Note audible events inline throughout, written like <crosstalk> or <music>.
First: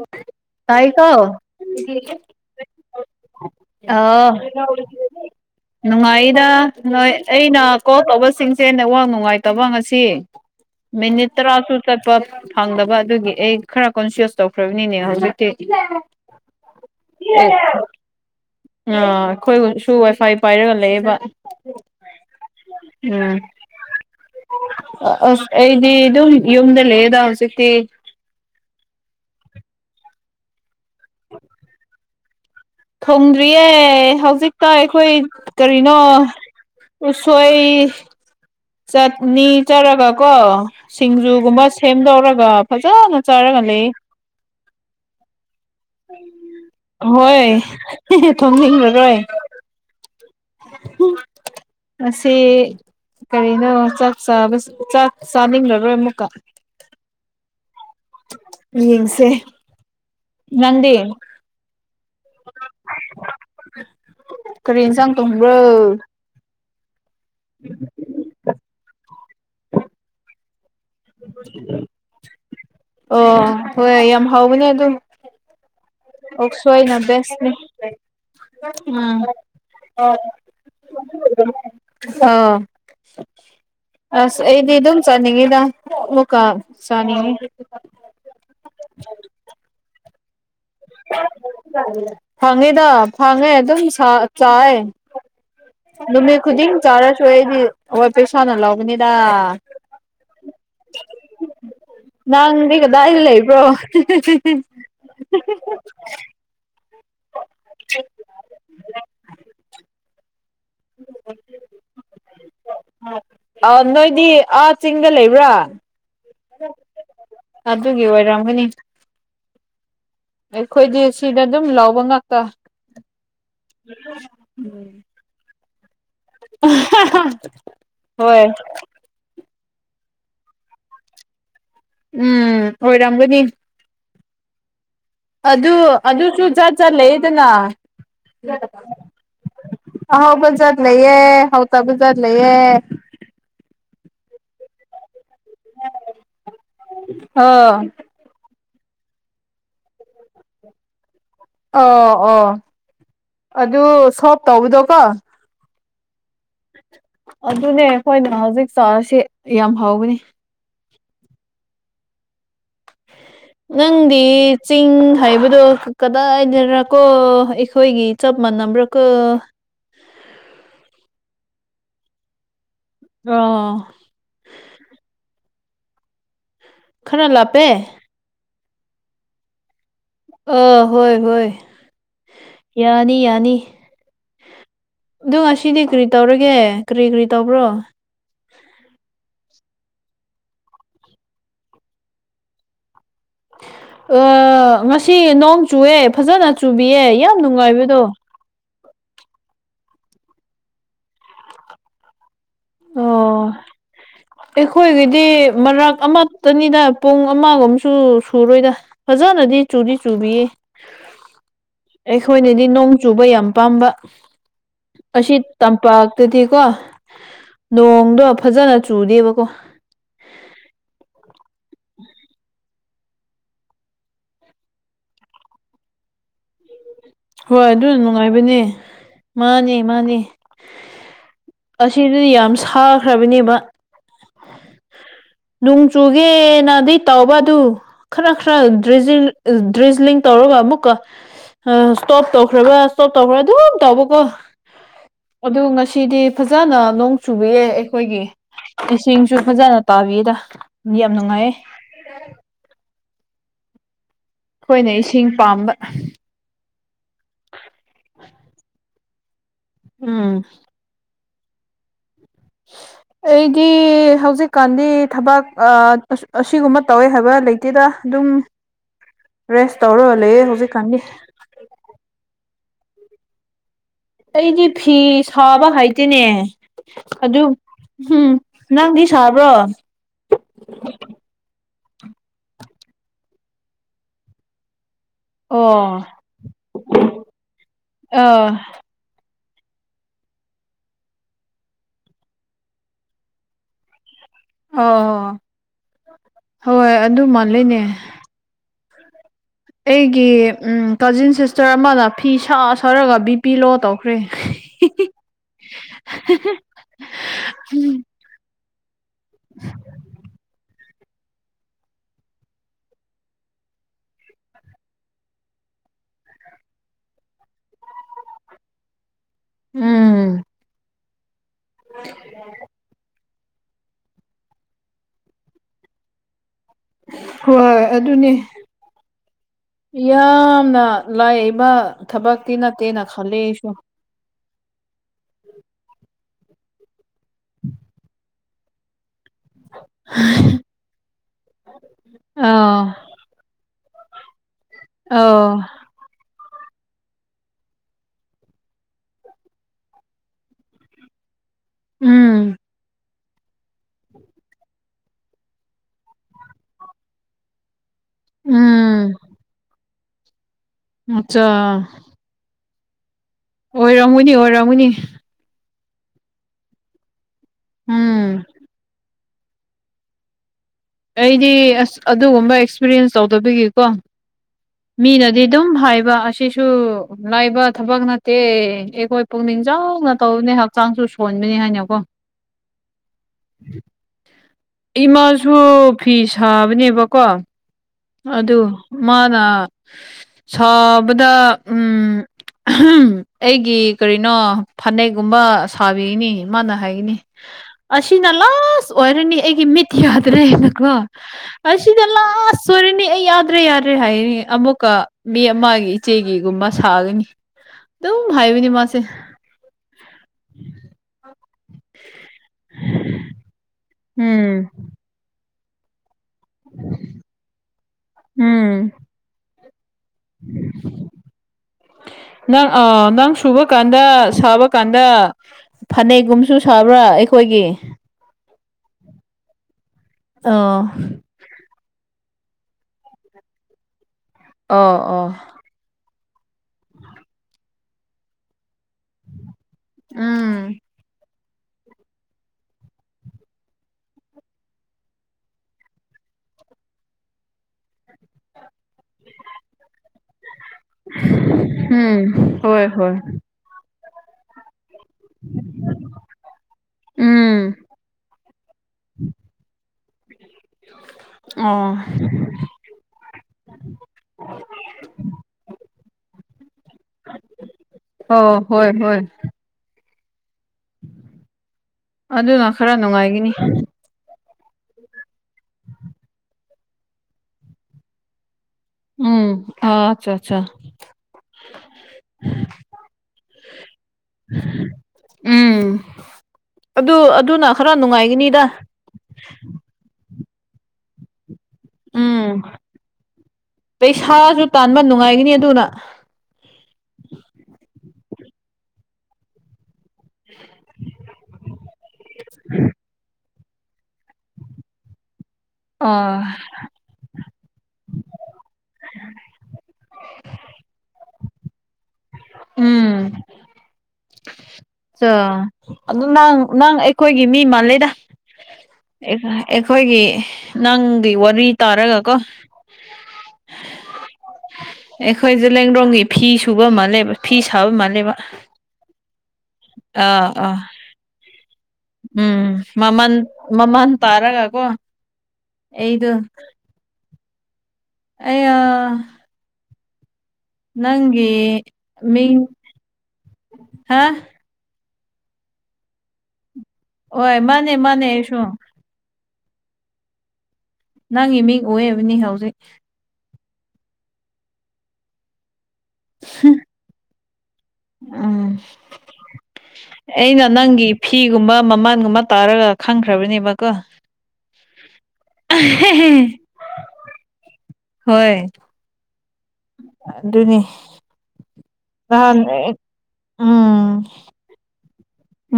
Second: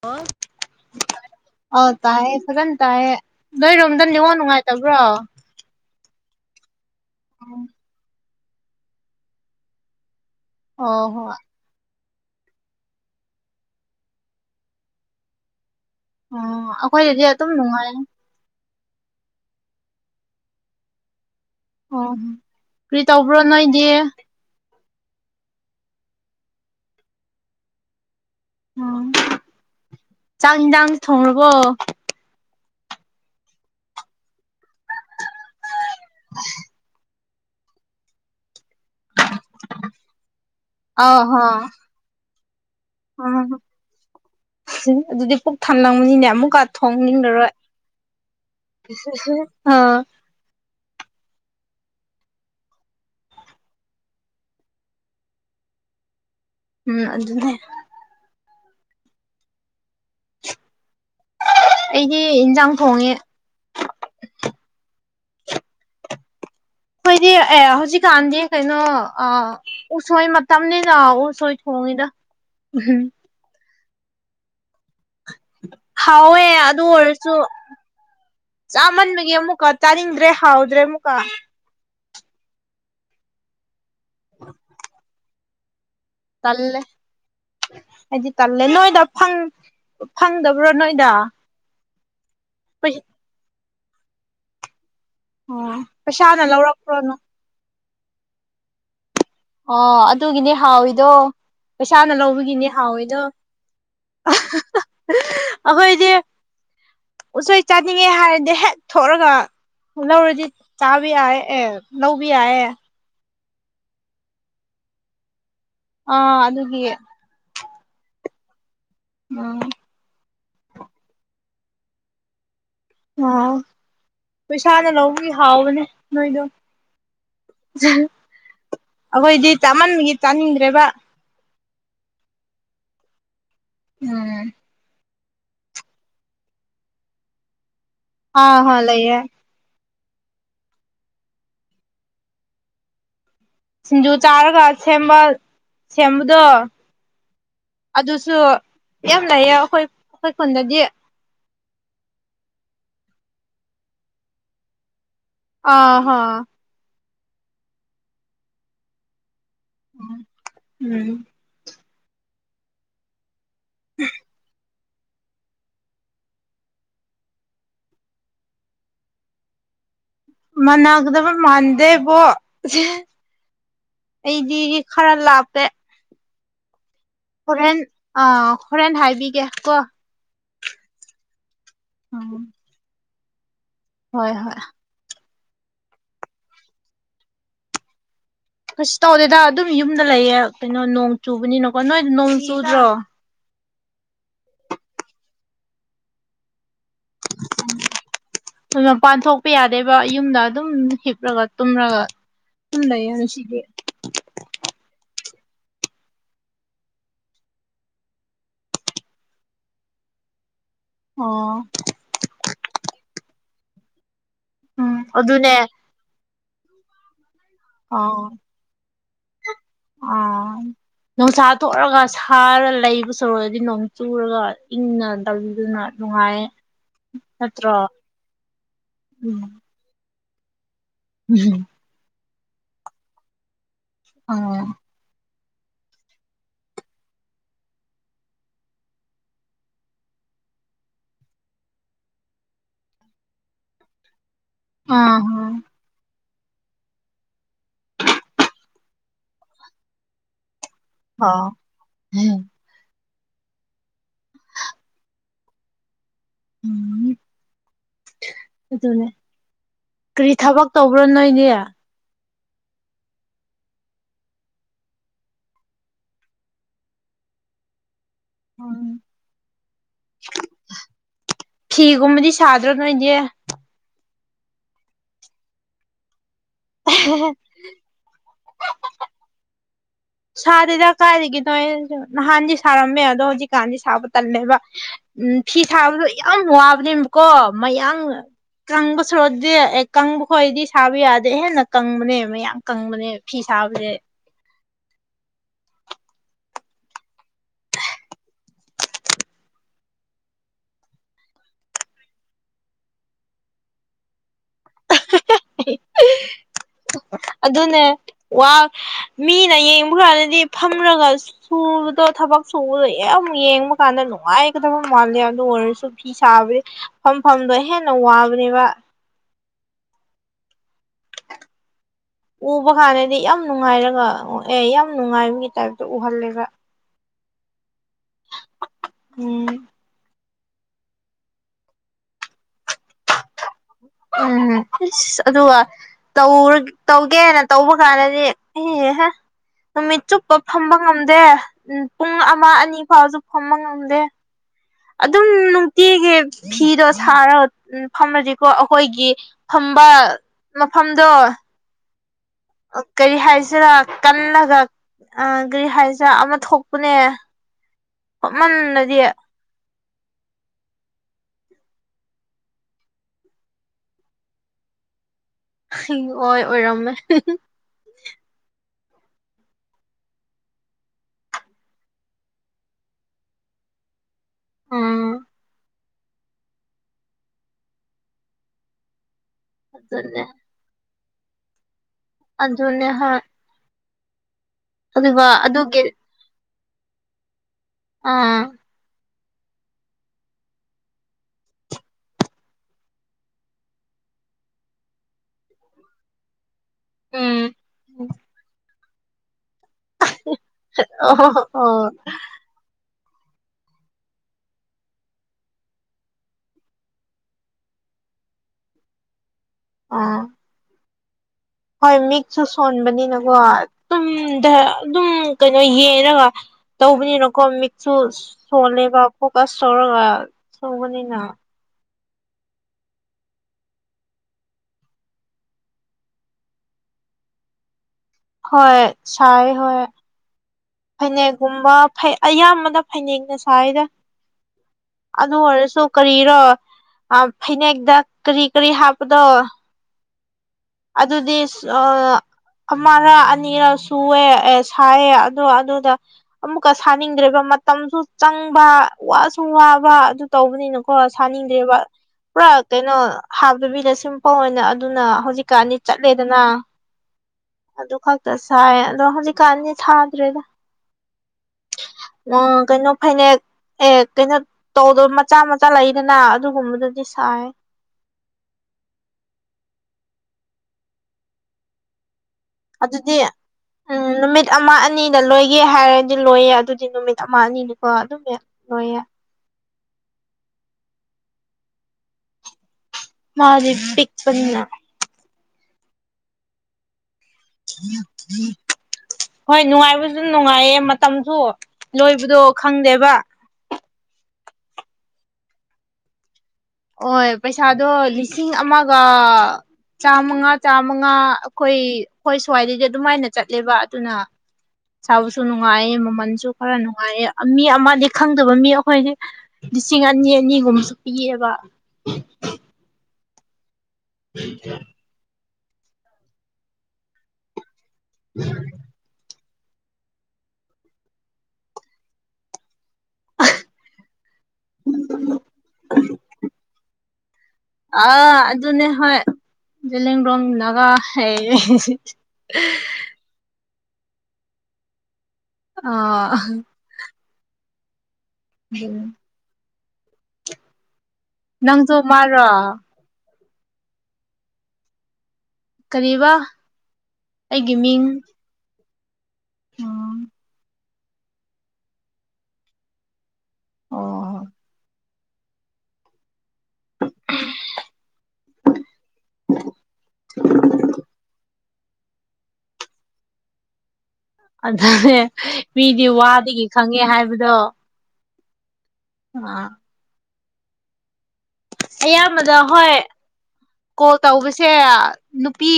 ꯍ ꯇꯥꯏꯀꯥꯎ ꯑꯧ ꯇꯥꯏꯌꯦꯦ ꯐꯖꯅ ꯇꯥꯏꯌꯦ ꯅꯣꯏꯔꯣꯝꯗ ꯑꯥ ꯂꯉꯣ ꯅꯨꯡꯉꯥꯏꯇꯕ꯭ꯔꯣ ꯅꯨꯡꯉꯥꯏꯗ ꯅꯣꯏ ꯑꯩꯅ ꯀꯣꯜ ꯇꯧꯕꯁꯤꯡꯁꯦ ꯅꯋꯥꯡ ꯅꯨꯡꯉꯥꯏꯇꯕ ꯉꯁꯤ ꯑꯣ ꯃꯤꯅꯤꯠ ꯍꯣꯏ ꯇꯔꯥꯁꯨ ꯆꯠꯄ ꯐꯪꯗꯕ ꯑꯗꯨꯒꯤ ꯑꯩ ꯈꯔ ꯀꯣꯟꯁꯤꯌꯁ ꯇꯧꯈ꯭ꯔꯕꯅꯤꯅꯦ ꯍꯧꯖꯤꯛꯇꯤ ꯑꯣ ꯑꯩꯈꯣꯏꯗꯗꯤ ꯑꯗꯨꯝ ꯅꯨꯡꯉꯥꯏ ꯑ ꯑꯩꯈꯣꯏꯁꯨ ꯋꯥꯏ ꯐꯥꯏ ꯄꯥꯏꯔꯒ ꯂꯩꯌꯦꯕ ꯑꯣ ꯍꯣ ꯀꯔꯤ ꯇꯧꯕ꯭ꯔꯣ ꯎꯝ ꯅꯣꯏꯗꯤ ꯑꯁ ꯑꯩꯗꯤ ꯑꯗꯨꯝ ꯌꯨꯝꯗ ꯂꯩꯑꯦꯗ ꯍꯧꯖꯤꯛꯇꯤ ꯎꯝ ꯆꯥꯛ ꯌꯦꯟꯁꯥꯡ ꯊꯣꯡꯈꯔꯕꯣ ꯊꯣꯡꯗ꯭ꯔꯤꯌꯦ ꯍꯧꯖꯤꯛꯇ ꯑꯩꯈꯣꯏ ꯀꯔꯤꯅꯣ ꯁꯣꯏ ꯆꯠꯅꯤ ꯆꯔꯒꯀꯣ ꯑꯧ ꯍꯣ ꯁꯤꯡꯖꯨꯒꯨꯝꯕ ꯁꯦꯝꯗꯧꯔꯒ ꯐꯖꯅ ꯎꯝ ꯆꯥꯔꯒ ꯂꯩ ꯑꯗꯨꯗꯤ ꯊꯝꯂꯪꯕꯅꯤꯅꯦ ꯑꯃꯨꯛꯀ ꯊꯣꯡꯅꯤꯡꯉꯔꯣꯏ ꯍꯣꯏ ꯑ ꯑꯁꯤꯁꯦ ꯀꯔꯤꯅꯣ ꯆꯥꯛ ꯆ ꯆꯥꯛ ꯆꯥꯅꯤꯡꯂꯔꯣꯏ ꯑꯃꯨꯛꯀ ꯎꯝ ꯑꯗꯨ ꯑꯗꯨꯗ ꯌꯦꯡꯁꯦ ꯅꯪꯗꯤ ꯑꯩꯗꯤ ꯏꯟꯖꯥꯡ ꯊꯣꯡꯉꯦ ꯀꯔꯤ ꯌꯦꯟꯁꯥꯡ ꯇꯣꯡꯕ꯭ꯔꯣ ꯑꯩꯈꯣꯏꯗꯤ ꯑꯦ ꯍꯧꯖꯤꯛꯀꯥꯟꯗꯤ ꯀꯩꯅꯣ ꯎꯁꯣꯏ ꯇꯝꯅꯤ ꯂꯥꯛꯎ ꯁꯣꯏ ꯊꯣꯡꯉꯤꯗ ꯎꯝ ꯑꯣ ꯍꯣꯏ ꯌꯥꯝ ꯍꯥꯎꯕꯅꯦ ꯑꯗꯨꯝ ꯍꯥꯎꯋꯦ ꯑꯗꯨ ꯑꯣꯏꯔꯁꯨ ꯕꯦꯁꯅꯦ ꯎꯝ ꯆꯥꯃꯟꯕꯒꯤ ꯑꯃꯨꯛꯀ ꯇꯥꯅꯤꯡꯗ꯭ꯔꯦ ꯍꯥꯎꯗ꯭ꯔꯦ ꯑꯃꯨꯛꯀ ꯑ ꯑꯁ ꯑꯩꯗꯤ ꯑꯗꯨꯝ ꯆꯠꯅꯤꯡꯉꯤꯗ ꯀ ꯇꯜꯂꯦ ꯁꯅꯤ ꯑꯩꯗꯤ ꯇꯜꯂꯦ ꯅꯣꯏꯗ ꯐꯝ ꯐꯪꯗꯕ꯭ꯔ ꯅꯣꯏꯗ ꯐꯪꯉꯦꯗ ꯐꯪꯉꯦ ꯑꯗꯨꯝ ꯁꯥꯎ ꯆꯥꯎ ꯌꯦ ꯅꯨꯃꯤꯠ ꯄꯩꯁꯥꯅ ꯈꯨꯗꯤꯡ ꯂꯧꯔꯛꯄ꯭ꯔꯣꯅ ꯆꯥꯔꯁꯨ ꯑꯩꯗꯤ ꯋꯥꯏ ꯄꯩꯁꯥꯅ ꯂꯧꯒꯅꯤꯗ ꯑꯣ ꯑꯗꯨꯒꯤꯅꯦ ꯍꯥꯎꯋꯤꯗꯣ ꯄꯩꯁꯥꯅ ꯂꯧꯕꯒꯤꯅꯦ ꯅꯪꯗꯤ ꯀꯗꯥꯏꯗ ꯍꯥꯎꯋꯤꯗꯣ <unintelligible> <unintelligible> ꯑꯈꯣꯏꯗꯤ ꯎꯁꯣꯏ ꯆꯥꯅꯤꯡꯉꯦ ꯍꯥꯏꯔꯗꯤ ꯍꯦꯛ ꯊꯣꯛꯂꯒ ꯂꯧꯔꯗꯤ ꯆꯥꯕ ꯌꯥꯏ ꯑꯦ ꯂꯧꯕ‌ ꯌꯥꯏ ꯑ ꯅꯣꯏꯗꯤ ꯑꯥ ꯆꯤꯡꯗ ꯂꯩꯕ꯭ꯔꯥ ꯑꯥ ꯑꯗꯨꯒꯤ ꯑꯗꯨꯒꯤ ꯑꯣꯏꯔꯝꯒꯅꯤ ꯎꯝ ꯑꯩꯈꯣꯏꯗꯤ ꯁꯤꯗ ꯑꯗꯨꯝ ꯂꯧꯕ ꯉꯥꯛꯇ ꯑꯣ ꯄꯩꯁꯥꯅ ꯂꯧꯕꯒꯤ ꯍꯥꯎꯕꯅꯦ ꯅꯣꯏꯗꯣ <unintelligible> ꯍꯣꯏ ꯑꯩꯈꯣꯏꯗꯤ ꯆꯥꯃꯟꯕꯒꯤ ꯆꯥꯅꯤꯡꯗ꯭ꯔꯦꯕ ꯎꯝ ꯑꯣꯏꯔꯝꯒꯅꯤ ꯎꯝ ꯑꯗꯨ ꯑꯗꯨꯁꯨ ꯖꯥꯠ ꯖꯥꯠ ꯂꯩꯗꯅ ꯑꯥ ꯍꯣꯏ ꯂꯩꯌꯦ ꯑꯍꯥꯎꯕ ꯖꯔ ꯂꯩꯌꯦ ꯍꯥꯎ ꯇꯕꯖꯥꯔ ꯂꯩꯌꯦ ꯁꯤꯡꯖꯨ ꯆꯥꯔꯒ ꯁꯦꯝꯕ ꯁꯦꯝꯕꯗꯣ ꯑꯥ ꯑꯗꯨꯁꯨ ꯌꯥꯝ ꯂꯩꯌꯦ ꯑꯩꯈꯣꯏ ꯑꯩꯈꯣꯏ ꯈꯨꯟꯗꯗꯤ ꯑꯣ ꯑꯣ ꯑꯗꯨ ꯁꯣꯞ ꯇꯧꯕꯗꯨꯀꯣ ꯑ ꯍꯥꯥ ꯑꯗꯨꯅꯦ ꯑꯩꯈꯣꯏꯅ ꯍꯧꯖꯤꯛ ꯆꯥꯔꯁꯤ ꯌꯥꯝ ꯍꯧꯕꯅꯤ ꯎꯝ ꯅꯪꯗꯤ ꯆꯤꯡ ꯍꯥꯏꯕꯗꯣ ꯀꯗꯥꯏꯗꯔ ꯀꯣ ꯑꯩꯈꯣꯏꯒꯤ ꯆꯞ ꯃꯥꯟꯅꯕ꯭ꯔꯥꯀꯣ ꯃꯥꯟꯅꯒꯗꯕ ꯃꯥꯟꯗꯦꯕꯣ <unintelligible> ꯑꯣ ꯑꯩꯗꯤ ꯈꯔ ꯂꯥꯞꯄꯦ ꯈꯔ ꯂꯥꯞꯄꯦ ꯍꯣꯔꯦꯟ ꯑ ꯍꯣꯔꯦꯟ ꯍꯥꯏꯕꯤꯒꯦ ꯀꯣ ꯑ ꯍꯣꯏ ꯍꯣꯏ ꯎꯝ ꯌꯥꯅꯤ ꯌꯥꯅꯤ ꯍꯣꯏ ꯍꯣꯏ ꯑꯗꯨ ꯉꯁꯤꯗꯤ ꯀꯔꯤ ꯇꯧꯔꯒꯦ ꯀꯔꯤ ꯀꯔꯤ ꯇꯧꯕ꯭ꯔꯣ ꯀꯩꯁꯨ ꯇꯧꯗꯦꯗ ꯑꯗꯨꯝ ꯌꯨꯝꯗ ꯂꯩꯌꯦ ꯀꯩꯅꯣ ꯅꯣꯡ ꯆꯨꯕꯅꯤꯅꯀꯣ ꯅꯣꯏ ꯅꯣꯡ ꯆꯨꯗ꯭ꯔꯣ ꯉꯁꯤ ꯅꯣꯡ ꯆꯨꯑꯦ ꯐꯖꯅ ꯆꯨꯕꯤꯌꯦ ꯌꯥꯝ ꯅꯨꯡꯉꯥꯏꯕꯗꯣ ꯍꯣꯏ ꯃꯄꯥꯟ ꯊꯣꯛꯄ ꯌꯥꯗꯦꯕ ꯌꯨꯝꯗ ꯑꯗꯨꯝ ꯍꯤꯞꯂꯒ ꯇꯨꯝꯔꯒ ꯗꯨꯝ ꯂꯩꯌꯦ ꯑꯣ ꯉꯁꯤꯗꯤ <unintelligible> ꯑꯩꯈꯣꯏꯒꯤꯗꯤ ꯃꯔꯛ ꯑꯃꯇꯅꯤꯗ ꯄꯨꯡ ꯑꯃꯒꯨꯝꯁꯨ ꯁꯨꯔꯣꯏꯗ ꯐꯖꯅꯗꯤ ꯆꯨꯗꯤ ꯆꯨꯕꯤꯌꯦ ꯑꯣ ꯑꯩꯈꯣꯏꯅꯗꯤ ꯅꯣꯡ ꯆꯨꯕ ꯌꯥꯝ ꯄꯥꯝꯕ ꯎꯝ ꯑꯁꯤ ꯑꯗꯨꯅꯦ ꯇꯝꯄꯥꯛ ꯑꯗꯨꯗꯤꯀꯣ ꯑꯣ ꯅꯣꯡꯗꯣ ꯐꯖꯅ ꯆꯨꯅꯤꯕꯀꯣ ꯑꯥ ꯅꯨꯡꯁꯥ ꯊꯣꯛꯂꯒ ꯁꯥꯔ ꯂꯩꯕ ꯁꯣꯔꯗꯗꯤ ꯅꯣꯡ ꯆꯨꯔꯒ ꯏꯪꯅ ꯇꯧꯕꯕꯤꯗꯨꯅ ꯅꯨꯡꯉꯥꯏ ꯍꯣꯏ ꯅꯠꯇ꯭ꯔꯣ ꯑꯗꯨ ꯅꯨꯡꯉꯥꯏꯕꯅꯦ ꯃꯥꯅꯦ ꯃꯥꯅꯦ ꯎꯝ ꯑꯁꯤꯗꯗꯤ ꯌꯥꯝ ꯁꯥꯈ꯭ꯔꯕꯅꯦꯕ ꯑꯣ ꯅꯣꯡ ꯆꯨꯒꯦꯅꯗꯤ ꯇꯧꯕ ꯑꯗꯨ ꯈꯔ ꯈꯔ ꯗ꯭ꯔꯦꯖꯤꯡ ꯗ꯭ꯔꯤꯖꯂꯤꯡ ꯇꯧꯔꯒ ꯑꯃꯨꯛꯀ ꯏꯁꯇꯣꯞ ꯇꯧꯈ꯭ꯔꯕ ꯏꯁꯇꯣꯞ ꯇꯧꯈ꯭ꯔ ꯑꯗꯨꯝ ꯇꯧꯕꯀꯣ ꯑꯥ ꯑꯗꯨ ꯉꯁꯤ ꯉꯁꯤꯗꯤ ꯐꯖꯅ ꯅꯣꯡ ꯆꯨꯕꯤꯌꯦ ꯑꯩꯈꯣꯏꯒꯤ ꯏꯁꯤꯡꯁꯨ ꯐꯖꯅ ꯇꯥꯕꯤꯌꯦꯗ ꯌꯥꯝ ꯅꯨꯡꯉꯥꯏꯌꯦ ꯎꯝ ꯑꯩꯈꯣꯏꯅ ꯏꯁꯤꯡ ꯄꯥꯝꯕ ꯑꯗꯨꯅꯦ ꯀꯔꯤ ꯎꯝ ꯊꯕꯛ ꯇꯧꯕ꯭ꯔꯣ ꯅꯣꯏꯗꯤ <unintelligible> ꯑꯩꯗꯤ ꯍꯧꯖꯤꯛꯀꯥꯟꯗꯤ ꯊꯕꯥꯛ ꯑꯁꯤꯒꯨꯝꯕ ꯇꯧꯋꯦ ꯍꯥꯏꯕ ꯂꯩꯇꯦꯗ ꯑꯗꯨꯝ ꯔꯦꯁ ꯇꯧꯔꯒ ꯂꯩꯌꯦ ꯍꯧꯖꯤꯛ ꯀꯥꯟꯗꯤ ꯐꯤꯒꯨꯝꯕꯗꯤ ꯁꯥꯗ꯭ꯔꯣ ꯅꯣꯏꯗꯤ ꯑꯩꯗꯤ ꯐꯤ ꯁꯥꯕ ꯍꯥꯏꯇꯦꯅꯦ ꯑꯗꯨ ꯎꯝ ꯅꯪꯗꯤ ꯁꯥꯕ꯭ꯔꯣ ꯁꯥꯗꯦꯗ ꯀꯥꯏꯗꯒꯤꯅꯣ ꯅꯍꯥꯟꯗꯤ ꯁꯥꯔꯝꯃꯦ ꯑꯗꯣ ꯍꯧꯖꯤꯛꯀꯥꯟꯗꯤ ꯁꯥꯕ ꯇꯜꯂꯦꯕ ꯎꯝ ꯐꯤ ꯑꯣ ꯁꯥꯕꯗꯣ ꯌꯥꯝ ꯋꯥꯕꯅꯦꯕꯀꯣ ꯃꯌꯥꯡ ꯑꯥ ꯀꯪꯕ ꯁꯣꯔꯣꯗꯤ ꯑꯦ ꯀꯪꯕ ꯈꯣꯏꯗꯤ ꯁꯥꯕ ꯌꯥꯗꯦ ꯍꯦꯟꯅ ꯀꯪꯕꯅꯦ ꯃꯌꯥꯝ ꯀꯪꯕꯅꯦ ꯐꯤ ꯁꯥꯕꯁꯦ ꯑꯣ ꯍꯣꯏ ꯑꯗꯨ ꯃꯥꯜꯂꯤꯅꯦ ꯑꯩꯒꯤ ꯀꯖꯤꯟ ꯑꯞ ꯁꯤꯁꯇꯔ ꯑꯃꯅ ꯐꯤ ꯁꯥ ꯁꯥꯔꯒ ꯕꯤ ꯄꯤ ꯂꯣ ꯇꯧꯈ꯭ꯔꯦ <unintelligible> ꯑꯗꯨꯅꯦ ꯋꯥ ꯃꯤꯅ ꯌꯦꯡꯕ ꯀꯥꯟꯗꯗꯤ ꯐꯝꯔꯒ ꯁꯨꯕꯗꯣ ꯊꯕꯛ ꯁꯨꯕꯗꯣ ꯌꯥꯝ ꯌꯦꯡꯕ ꯀꯥꯟꯗ ꯅꯨꯡꯉꯥꯏꯒꯗꯕ ꯃꯥꯜꯂꯦ ꯑꯗꯨ ꯑꯣꯏꯔꯁꯨ ꯐꯤ ꯁꯥꯕꯁꯦ ꯐꯝꯐꯝꯗꯣ ꯍꯦꯟꯅ ꯋꯥꯕꯅꯦꯕ ꯎꯝ ꯎꯕ ꯀꯥꯟꯗꯗꯤ ꯌꯥꯝ ꯅꯨꯡꯉꯥꯏꯔꯒ ꯑꯦ ꯌꯥꯝ ꯅꯨꯡꯉꯥꯏꯕꯒꯤ ꯇꯥꯏꯞꯇ ꯎꯍꯜꯂꯦꯕ ꯍꯣꯏ ꯑꯗꯨꯅꯦ ꯎꯝ ꯌꯥꯝꯅ ꯂꯥꯏꯏ ꯊꯕꯛꯇꯤ ꯅꯠꯇꯦꯅ ꯈꯜꯂꯦ ꯑꯩꯁꯨ ꯎꯝ ꯏꯁ ꯑꯗꯨꯒ ꯇꯧꯔ ꯇꯧꯒꯦꯅ ꯇꯧꯕ ꯀꯥꯟꯗꯗꯤ ꯏ ꯍꯥ ꯅꯨꯃꯤꯠ ꯆꯨꯞꯄ ꯐꯝꯕ ꯉꯝꯗꯦ ꯄꯨꯡ ꯑꯃ ꯑꯅꯤ ꯑꯥ ꯐꯥꯎꯁꯨ ꯐꯝꯕ ꯉꯝꯗꯦ ꯑꯗꯨꯝ ꯑꯥꯎ ꯅꯨꯡꯇꯤꯒꯤ ꯐꯤꯗꯣ ꯁꯥꯔꯒ ꯎꯝ ꯐꯝꯃꯗꯤꯀꯣ ꯑꯈꯣꯏꯒꯤ ꯐꯝꯕ ꯃꯐꯝꯗꯣ ꯎꯝ ꯀꯔꯤ ꯍꯥꯏꯁꯤꯔ ꯀꯜꯂꯒ ꯑ ꯀꯔꯤ ꯍꯥꯏꯁꯤꯔ ꯑꯃ ꯊꯣꯛꯄꯅꯦ ꯐꯝꯃꯟꯂꯗꯤ ꯎꯝ ꯃꯥꯆꯥ ꯑꯣꯏꯔꯝꯒꯅꯤ ꯑꯣꯏꯔꯝꯒꯅꯤ <unintelligible> ꯑꯣꯏ ꯑꯣꯏꯔꯝꯃꯦ ꯎꯝ ꯑꯩꯗꯤ ꯑꯁ ꯑꯗꯨꯒꯨꯝꯕ ꯑꯦꯛꯁꯄꯤꯔꯤꯌꯦꯟꯁ ꯇꯧꯗꯕꯒꯤꯀꯣ <unintelligible> ꯃꯤꯅꯗꯤ ꯑꯗꯨꯝ ꯍꯥꯏꯕ ꯑꯁꯤꯁꯨ ꯂꯥꯏꯕ ꯊꯕꯛ ꯅꯠꯇꯦ ꯑꯩꯈꯣꯏ ꯄꯨꯛꯅꯤꯡ ꯆꯪꯅ ꯑꯗꯨꯅꯦ ꯇꯧꯕꯅꯦ ꯍꯛꯆꯥꯡꯁꯨ ꯁꯣꯟꯕꯅꯤ ꯍꯥꯏꯅꯀꯣ ꯑꯗꯨꯅꯦ ꯍꯣꯏ <inaudible> ꯑꯗꯨꯒ ꯏꯃꯥꯁꯨ ꯑꯗꯨꯒꯤ ꯐꯤ ꯁꯥꯕꯅꯦꯕꯀꯣ ꯑꯥ ꯑꯗꯨ ꯃꯥꯅ ꯁꯥꯕꯗ ꯎꯝ ꯑꯍꯝ ꯑꯩꯒꯤ ꯀꯔꯤꯅꯣ ꯐꯅꯦꯛꯒꯨꯝꯕ ꯁꯥꯕꯤꯅꯤ ꯃꯥꯅ ꯍꯥꯏꯅꯤ ꯎꯝ ꯑꯁꯤꯅ ꯂꯥꯁ ꯑꯣꯏꯔꯅꯤ ꯑꯩꯒꯤ ꯃꯤꯠ ꯌꯥꯗ꯭ꯔꯦꯅꯀꯣ ꯑꯣ ꯍꯣ ꯍꯣ ꯑꯁꯥꯏꯗ ꯂꯥꯛꯑꯣ ꯁꯣꯏꯔꯅꯤ ꯑꯦ ꯌꯥꯗ꯭ꯔꯦ-ꯌꯥꯗ꯭ꯔꯦ ꯍꯥꯏꯅꯤ ꯑꯃꯨꯛꯀ ꯃꯤ ꯑꯃꯒꯤ ꯏꯆꯦꯒꯤꯒꯨꯝꯕ ꯁꯥꯒꯅꯤ ꯑꯗꯨ ꯍꯥꯏꯥꯕꯤꯅꯤ ꯃꯥꯁꯦ <inaudible> ꯍꯣꯏ ꯃꯤꯛꯁꯨ ꯁꯣꯟꯕꯅꯤꯅꯀꯣ ꯑꯗꯨꯝ ꯎꯝ ꯑꯗꯨꯝ ꯀꯩꯅꯣ ꯌꯦꯔꯒ ꯇꯧꯕꯅꯤꯅꯀꯣ ꯃꯤꯛꯁꯨ ꯎꯝ ꯁꯣꯜꯂꯦꯕ ꯐꯣꯀꯁ ꯇꯧꯔꯒ ꯁꯣꯡꯕꯅꯤꯅ ꯅꯪ ꯑ ꯅꯪ ꯁꯨꯕ ꯀꯥꯟꯗ ꯁꯥꯕ ꯀꯥꯟꯗ ꯐꯅꯦꯛꯒꯨꯝꯁꯨ ꯁꯥꯕ꯭ꯔꯥ ꯑꯩꯈꯣꯏꯒꯤ ꯍꯣꯏ ꯁꯥꯏ ꯍꯣꯏ ꯑꯣ ꯐꯅꯦꯛꯀꯨꯝꯕ ꯑꯌꯥꯝꯕꯅ ꯐꯅꯦꯛꯅ ꯁꯥꯏꯗ ꯑꯣ ꯑꯗꯨ ꯑꯣꯏꯔꯁꯨ ꯀꯔꯤꯔꯣ ꯐꯅꯦꯛꯛꯇ ꯀꯔꯤ - ꯀꯔꯤ ꯍꯥꯞꯄꯗꯣ ꯎꯝ ꯑꯗꯨꯗꯤ ꯑ ꯑꯃꯔ ꯑꯅꯤꯔ ꯁꯨꯑꯦ ꯑꯦ ꯁꯥꯏꯌꯦ ꯑꯗꯣ ꯑꯗꯨꯗ ꯑꯃꯨꯛꯀ ꯁꯥꯅꯤꯡꯗ꯭ꯔꯦꯕ ꯃꯇꯝꯁꯨ ꯆꯪꯕ ꯋꯥꯁꯨ ꯋꯥꯕ ꯑꯗꯨ ꯇꯧꯕꯅꯤꯅꯀꯣ ꯍꯣ ꯁꯥꯅꯤꯡꯗꯦꯕ ꯎꯝ ꯄꯨꯔꯥ ꯍꯣꯏ ꯀꯩꯅꯣ ꯍꯣꯏ ꯍꯥꯞꯗꯕꯤꯗ ꯁꯤꯝꯄꯜ ꯑꯣꯏꯅ ꯑꯗꯨꯅ ꯀꯅꯤ ꯆꯠꯂꯦꯗꯅ ꯎꯝ ꯑꯗꯨ ꯈꯛꯇ ꯁꯥꯏ ꯑꯗꯣ ꯍꯧꯖꯤꯛꯀꯥꯟꯗꯤ ꯊꯥꯗ꯭ꯔꯦꯗ ꯑꯣ ꯎ ꯀꯩꯅꯣ ꯐꯅꯦꯛ ꯑꯦ ꯀꯩꯅꯣ ꯇꯧꯗꯕ ꯃꯆꯥ ꯃꯆꯥ ꯂꯩꯥꯗꯅ ꯑꯗꯨꯒꯨꯝꯕꯗꯨꯗꯤ ꯁꯥꯏ ꯑꯣ ꯍꯣꯏ - ꯍꯣꯏ ꯑꯗꯨꯅ ꯈꯔ ꯑꯗꯨꯗꯤ ꯅꯨꯡꯉꯥꯏꯒꯤꯅꯤ ꯎꯝ ꯅꯨꯃꯤꯠ ꯑꯃ ꯑꯅꯤꯗ ꯂꯣꯏꯒꯦ ꯍꯥꯏꯔꯗꯤ ꯂꯣꯏꯌꯦ ꯑꯗꯨꯗꯤ ꯅꯨꯃꯤꯠ ꯑꯃ ꯑꯅꯤꯗꯨꯀꯣ ꯑꯗꯨꯝ ꯂꯣꯌꯥ ꯎꯝ ꯑꯆꯥꯆꯥ ꯑꯆꯥ ꯃꯥꯗꯤ ꯄꯤꯛꯄꯅꯤꯅ ꯎꯝ ꯑꯗꯨ ꯑꯗꯨꯅ ꯈꯔ ꯅꯨꯡꯉꯥꯏꯒꯅꯤꯗ ꯍꯣꯏ ꯅꯨꯡꯉꯥꯏꯕꯁꯨ ꯅꯨꯡꯉꯥꯏꯌꯦ ꯃꯇꯝꯁꯨ ꯂꯣꯏꯕꯗꯣ ꯎꯝ ꯈꯪꯗꯦꯕ ꯄꯩꯁꯥꯁꯨ ꯇꯥꯟꯕ ꯅꯨꯡꯉꯥꯏꯒꯅꯤ ꯑꯗꯨꯅ ꯑꯣꯏ ꯄꯩꯁꯥꯗꯣ ꯂꯤꯁꯤꯡ ꯑꯃꯒ ꯆꯥꯃꯉꯥ ꯆꯥꯃꯉꯥ ꯑꯩꯈꯣꯏ ꯍꯣꯏ ꯁ꯭ꯋꯥꯏꯗꯗꯤ ꯑꯗꯨꯃꯥꯏꯅ ꯆꯠꯂꯦꯕ ꯑꯗꯨꯅ ꯁꯥꯕꯁꯨ ꯅꯨꯡꯉꯥꯏꯌꯦ ꯑ ꯃꯃꯜꯁꯨ ꯈꯔ ꯅꯨꯡꯉꯥꯏꯌꯦ ꯃꯤ ꯑꯃꯗꯤ ꯈꯪꯗꯕ ꯃꯤ ꯑꯩꯈꯣꯏꯗꯤ ꯂꯤꯁꯤꯡ ꯑꯅꯤ - ꯑꯅꯤ ꯒꯨꯝꯁꯨ ꯄꯤꯌꯦꯕ ꯎꯝ ꯎ ꯑ ꯑꯗꯨ ꯅꯪ-ꯅꯪ ꯑꯩꯈꯣꯏꯒꯤ ꯃꯤ ꯃꯥꯜꯂꯦꯗ <inaudible> ꯑ ꯑꯩꯈꯣꯏꯒꯤ ꯅꯪꯒꯤ ꯋꯥꯔꯤ ꯇꯥꯔꯒꯀꯣ ꯑꯩꯈꯣꯏꯁꯦ ꯂꯦꯡꯗꯔꯣꯡꯒꯤ ꯐꯤ ꯁꯨꯕ ꯃꯜꯂꯦꯕ ꯑꯥ ꯑꯗꯨꯅꯦ ꯍꯣꯏ ꯖꯂꯪꯕꯔꯣꯡ ꯑꯥ ꯑꯥ ꯅꯒ ꯍꯩ ꯎꯝ ꯃꯃꯟ ꯃꯃꯟ ꯇꯔꯒ ꯀꯣ <unintelligible> ꯑꯌꯣ ꯑꯗꯨꯅꯤ ꯅꯪꯒꯤ ꯅꯪꯁꯨ ꯃꯥꯔꯣ ꯃꯤꯡ ꯍꯥ ꯀꯥꯔꯤꯕꯥ ꯍꯣꯏ ꯃꯅꯦ ꯃꯥꯅꯦ ꯁ ꯍ ꯅꯪꯒꯤ ꯃꯤꯡ ꯑꯣꯏꯕꯅꯤ ꯍꯧꯖꯤꯛ ꯑꯣ ꯍ ꯎꯝ ꯎꯝ ꯑꯩꯅ ꯅꯪꯒꯤ ꯐꯤ ꯒꯨꯝꯕ ꯃꯃꯥꯟꯒꯨꯝꯕ ꯇꯥꯔꯒ ꯈꯪꯈ꯭ꯔꯕꯅꯦꯕꯀꯣ ꯑꯗꯅꯦ ꯃꯤꯗꯤ ꯋꯥꯗꯒꯤ ꯈꯪꯉꯦ ꯍꯥꯏꯕꯗꯣ ꯍꯣꯏ ꯑ ꯑꯗꯨꯅꯤ ꯑꯌꯥꯝꯕꯗ ꯅꯍꯥꯟ ꯍꯣꯏ ꯀꯣꯜ ꯎꯝ ꯇꯧꯕꯁꯦ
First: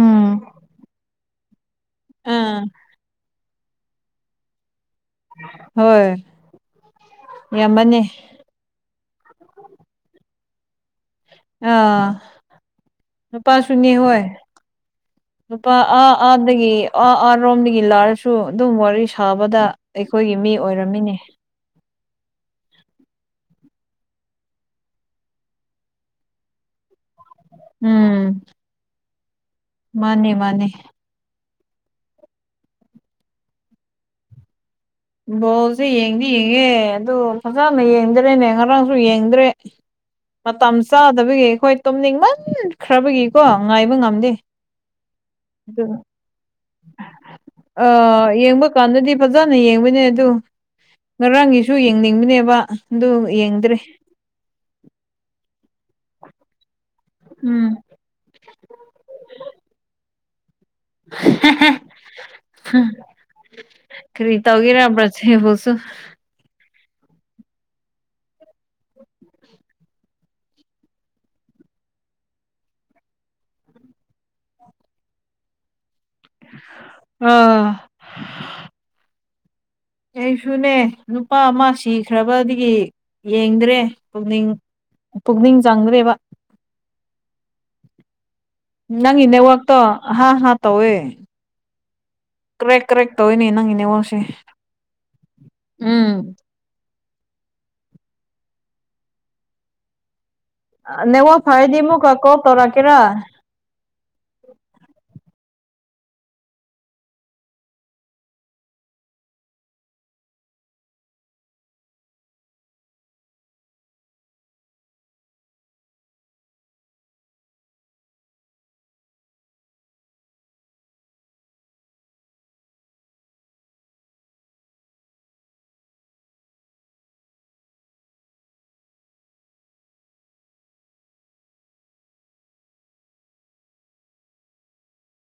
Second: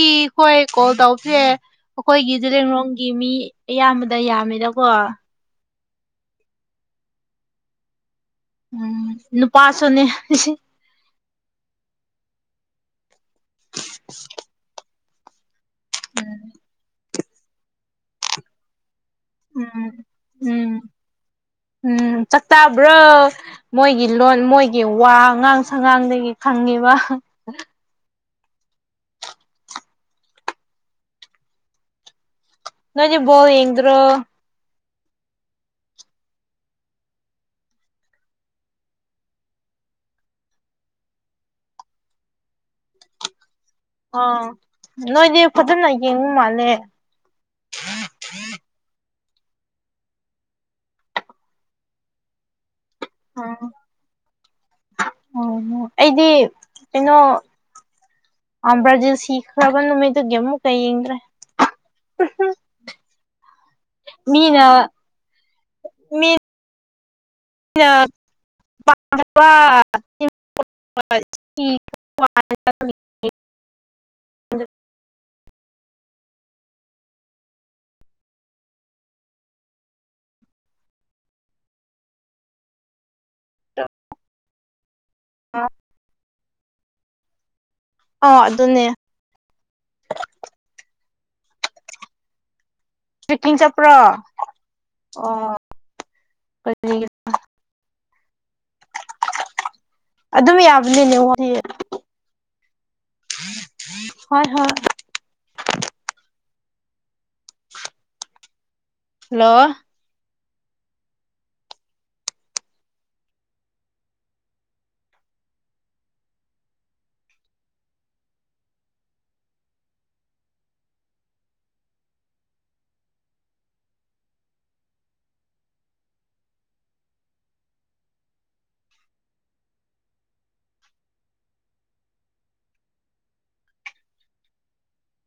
ꯎꯝ ꯀꯣꯜ ꯇꯧꯁꯦ ꯑꯩꯈꯣꯏꯒꯤ ꯑꯥ ꯂꯡꯂꯣꯡꯒꯤ ꯃꯤ ꯑꯌꯥꯝꯕꯗ ꯌꯥꯝꯃꯦꯗꯀꯣ ꯍꯣꯏ ꯌꯥꯝ ꯃꯅꯦ ꯎꯝ ꯅꯨꯄꯥꯁꯨꯣꯅꯦ ꯑꯥ ꯅꯨꯄꯥ ꯁꯅꯤ ꯍꯣꯏ ꯅꯨꯄꯥ ꯑꯥ ꯑꯥꯗꯒꯤ ꯑꯥ ꯑꯥꯔꯣꯝꯗꯒꯤ ꯂꯥꯛꯑꯔꯁꯨ ꯑꯗꯨꯝ ꯋꯥꯔꯤ ꯊꯥꯕꯗ ꯎꯝ ꯑꯩꯈꯣꯏꯒꯤ ꯃꯤ ꯎꯝ ꯑꯣꯏꯔꯝꯃꯤꯅꯦ ꯎꯝ ꯆꯥꯛꯇꯥꯕ꯭ꯔꯣ ꯃꯣꯏꯒꯤ ꯂꯣꯟ ꯃꯣꯏꯒꯤ ꯋꯥ ꯑꯉꯥꯡ ꯁꯉꯥꯡꯗꯒꯤ ꯈꯪꯉꯤꯕ ꯎꯝ ꯃꯥꯅꯦ ꯃꯥꯅꯦ ꯅꯣꯏꯗꯤ ꯕꯣꯜ ꯌꯦꯡꯗ꯭ꯔꯣ ꯕꯣꯜꯁꯦ ꯌꯦꯡꯗꯤ ꯌꯦꯡꯉꯦ ꯑꯗꯨ ꯐꯖꯅ ꯌꯦꯡꯗ꯭ꯔꯦꯅꯦ ꯉꯔꯥꯡꯁꯨ ꯌꯦꯡꯗ꯭ꯔꯦ ꯃꯇꯝ ꯆꯥꯗꯕꯒꯤ ꯑꯩꯈꯣꯏ ꯇꯨꯝꯅꯤꯡꯃꯟ ꯈ꯭ꯔꯕꯒꯤꯀꯣ ꯉꯥꯏꯕ ꯉꯝꯗꯦ ꯑꯗꯨ ꯏꯪ ꯃꯂꯦ ꯑ ꯌꯦꯡꯕ ꯗꯨꯀꯥꯟꯗꯗꯤ ꯐꯖꯅ ꯌꯦꯡꯕꯅꯦ ꯑꯗꯨ ꯉꯔꯥꯡꯒꯤꯁꯨ ꯌꯦꯡꯅꯤꯡꯕꯅꯦꯕ ꯑꯗꯨ ꯌꯦꯡꯗ꯭ꯔꯦ ꯑꯣꯝ ꯑꯩꯗꯤ ꯀꯩꯅꯣ ꯎꯝ ꯑ ꯕꯔꯖꯤꯜ ꯁꯤꯈꯔꯕ ꯅꯨꯃꯤꯠꯇꯨꯒꯤ ꯑꯃꯨꯛ <unintelligible> ꯈꯔꯤ ꯃꯤꯅ ꯇꯎꯒꯦꯔꯦ ꯌꯥꯝ ꯁꯤꯕꯨꯁꯨ <unintelligible> ꯑꯥ ꯑꯩꯁꯨꯅꯦ ꯅꯨꯄꯥ ꯑꯃ ꯁꯤꯈ꯭ꯔꯕꯗꯒꯤ ꯌꯦꯡꯗ꯭ꯔꯦ ꯄꯨꯛꯅꯤꯡ ꯄꯨꯛꯅꯤꯡ ꯆꯪꯗ꯭ꯔꯦꯕ ꯑꯣ ꯑꯗꯨꯅꯦ ꯅꯪꯒꯤ ꯅꯦꯠꯋꯥꯛ ꯇꯣ ꯍꯥ ꯍꯥ ꯇꯧꯋꯦ ꯀ꯭ꯔꯦꯛ ꯀ꯭ꯔꯦꯛ ꯇꯧꯋꯤꯅꯦ ꯄꯤꯅꯤꯡ ꯅꯪꯒꯤ ꯆꯠꯄ꯭ꯔꯣ ꯅꯦꯠꯋꯥꯛꯁꯦ ꯑꯣ ꯎꯝ ꯀꯔꯤ ꯑꯗꯨꯝ ꯌꯥꯕꯅꯤꯅꯦ ꯅꯉ ꯋꯥꯗꯤ ꯐꯥꯏꯗꯤꯃꯨ ꯀ ꯀꯣ ꯇꯧꯔꯥꯀꯦꯔꯥ ꯍꯣꯏ ꯍꯣꯏ ꯍꯜꯂꯣ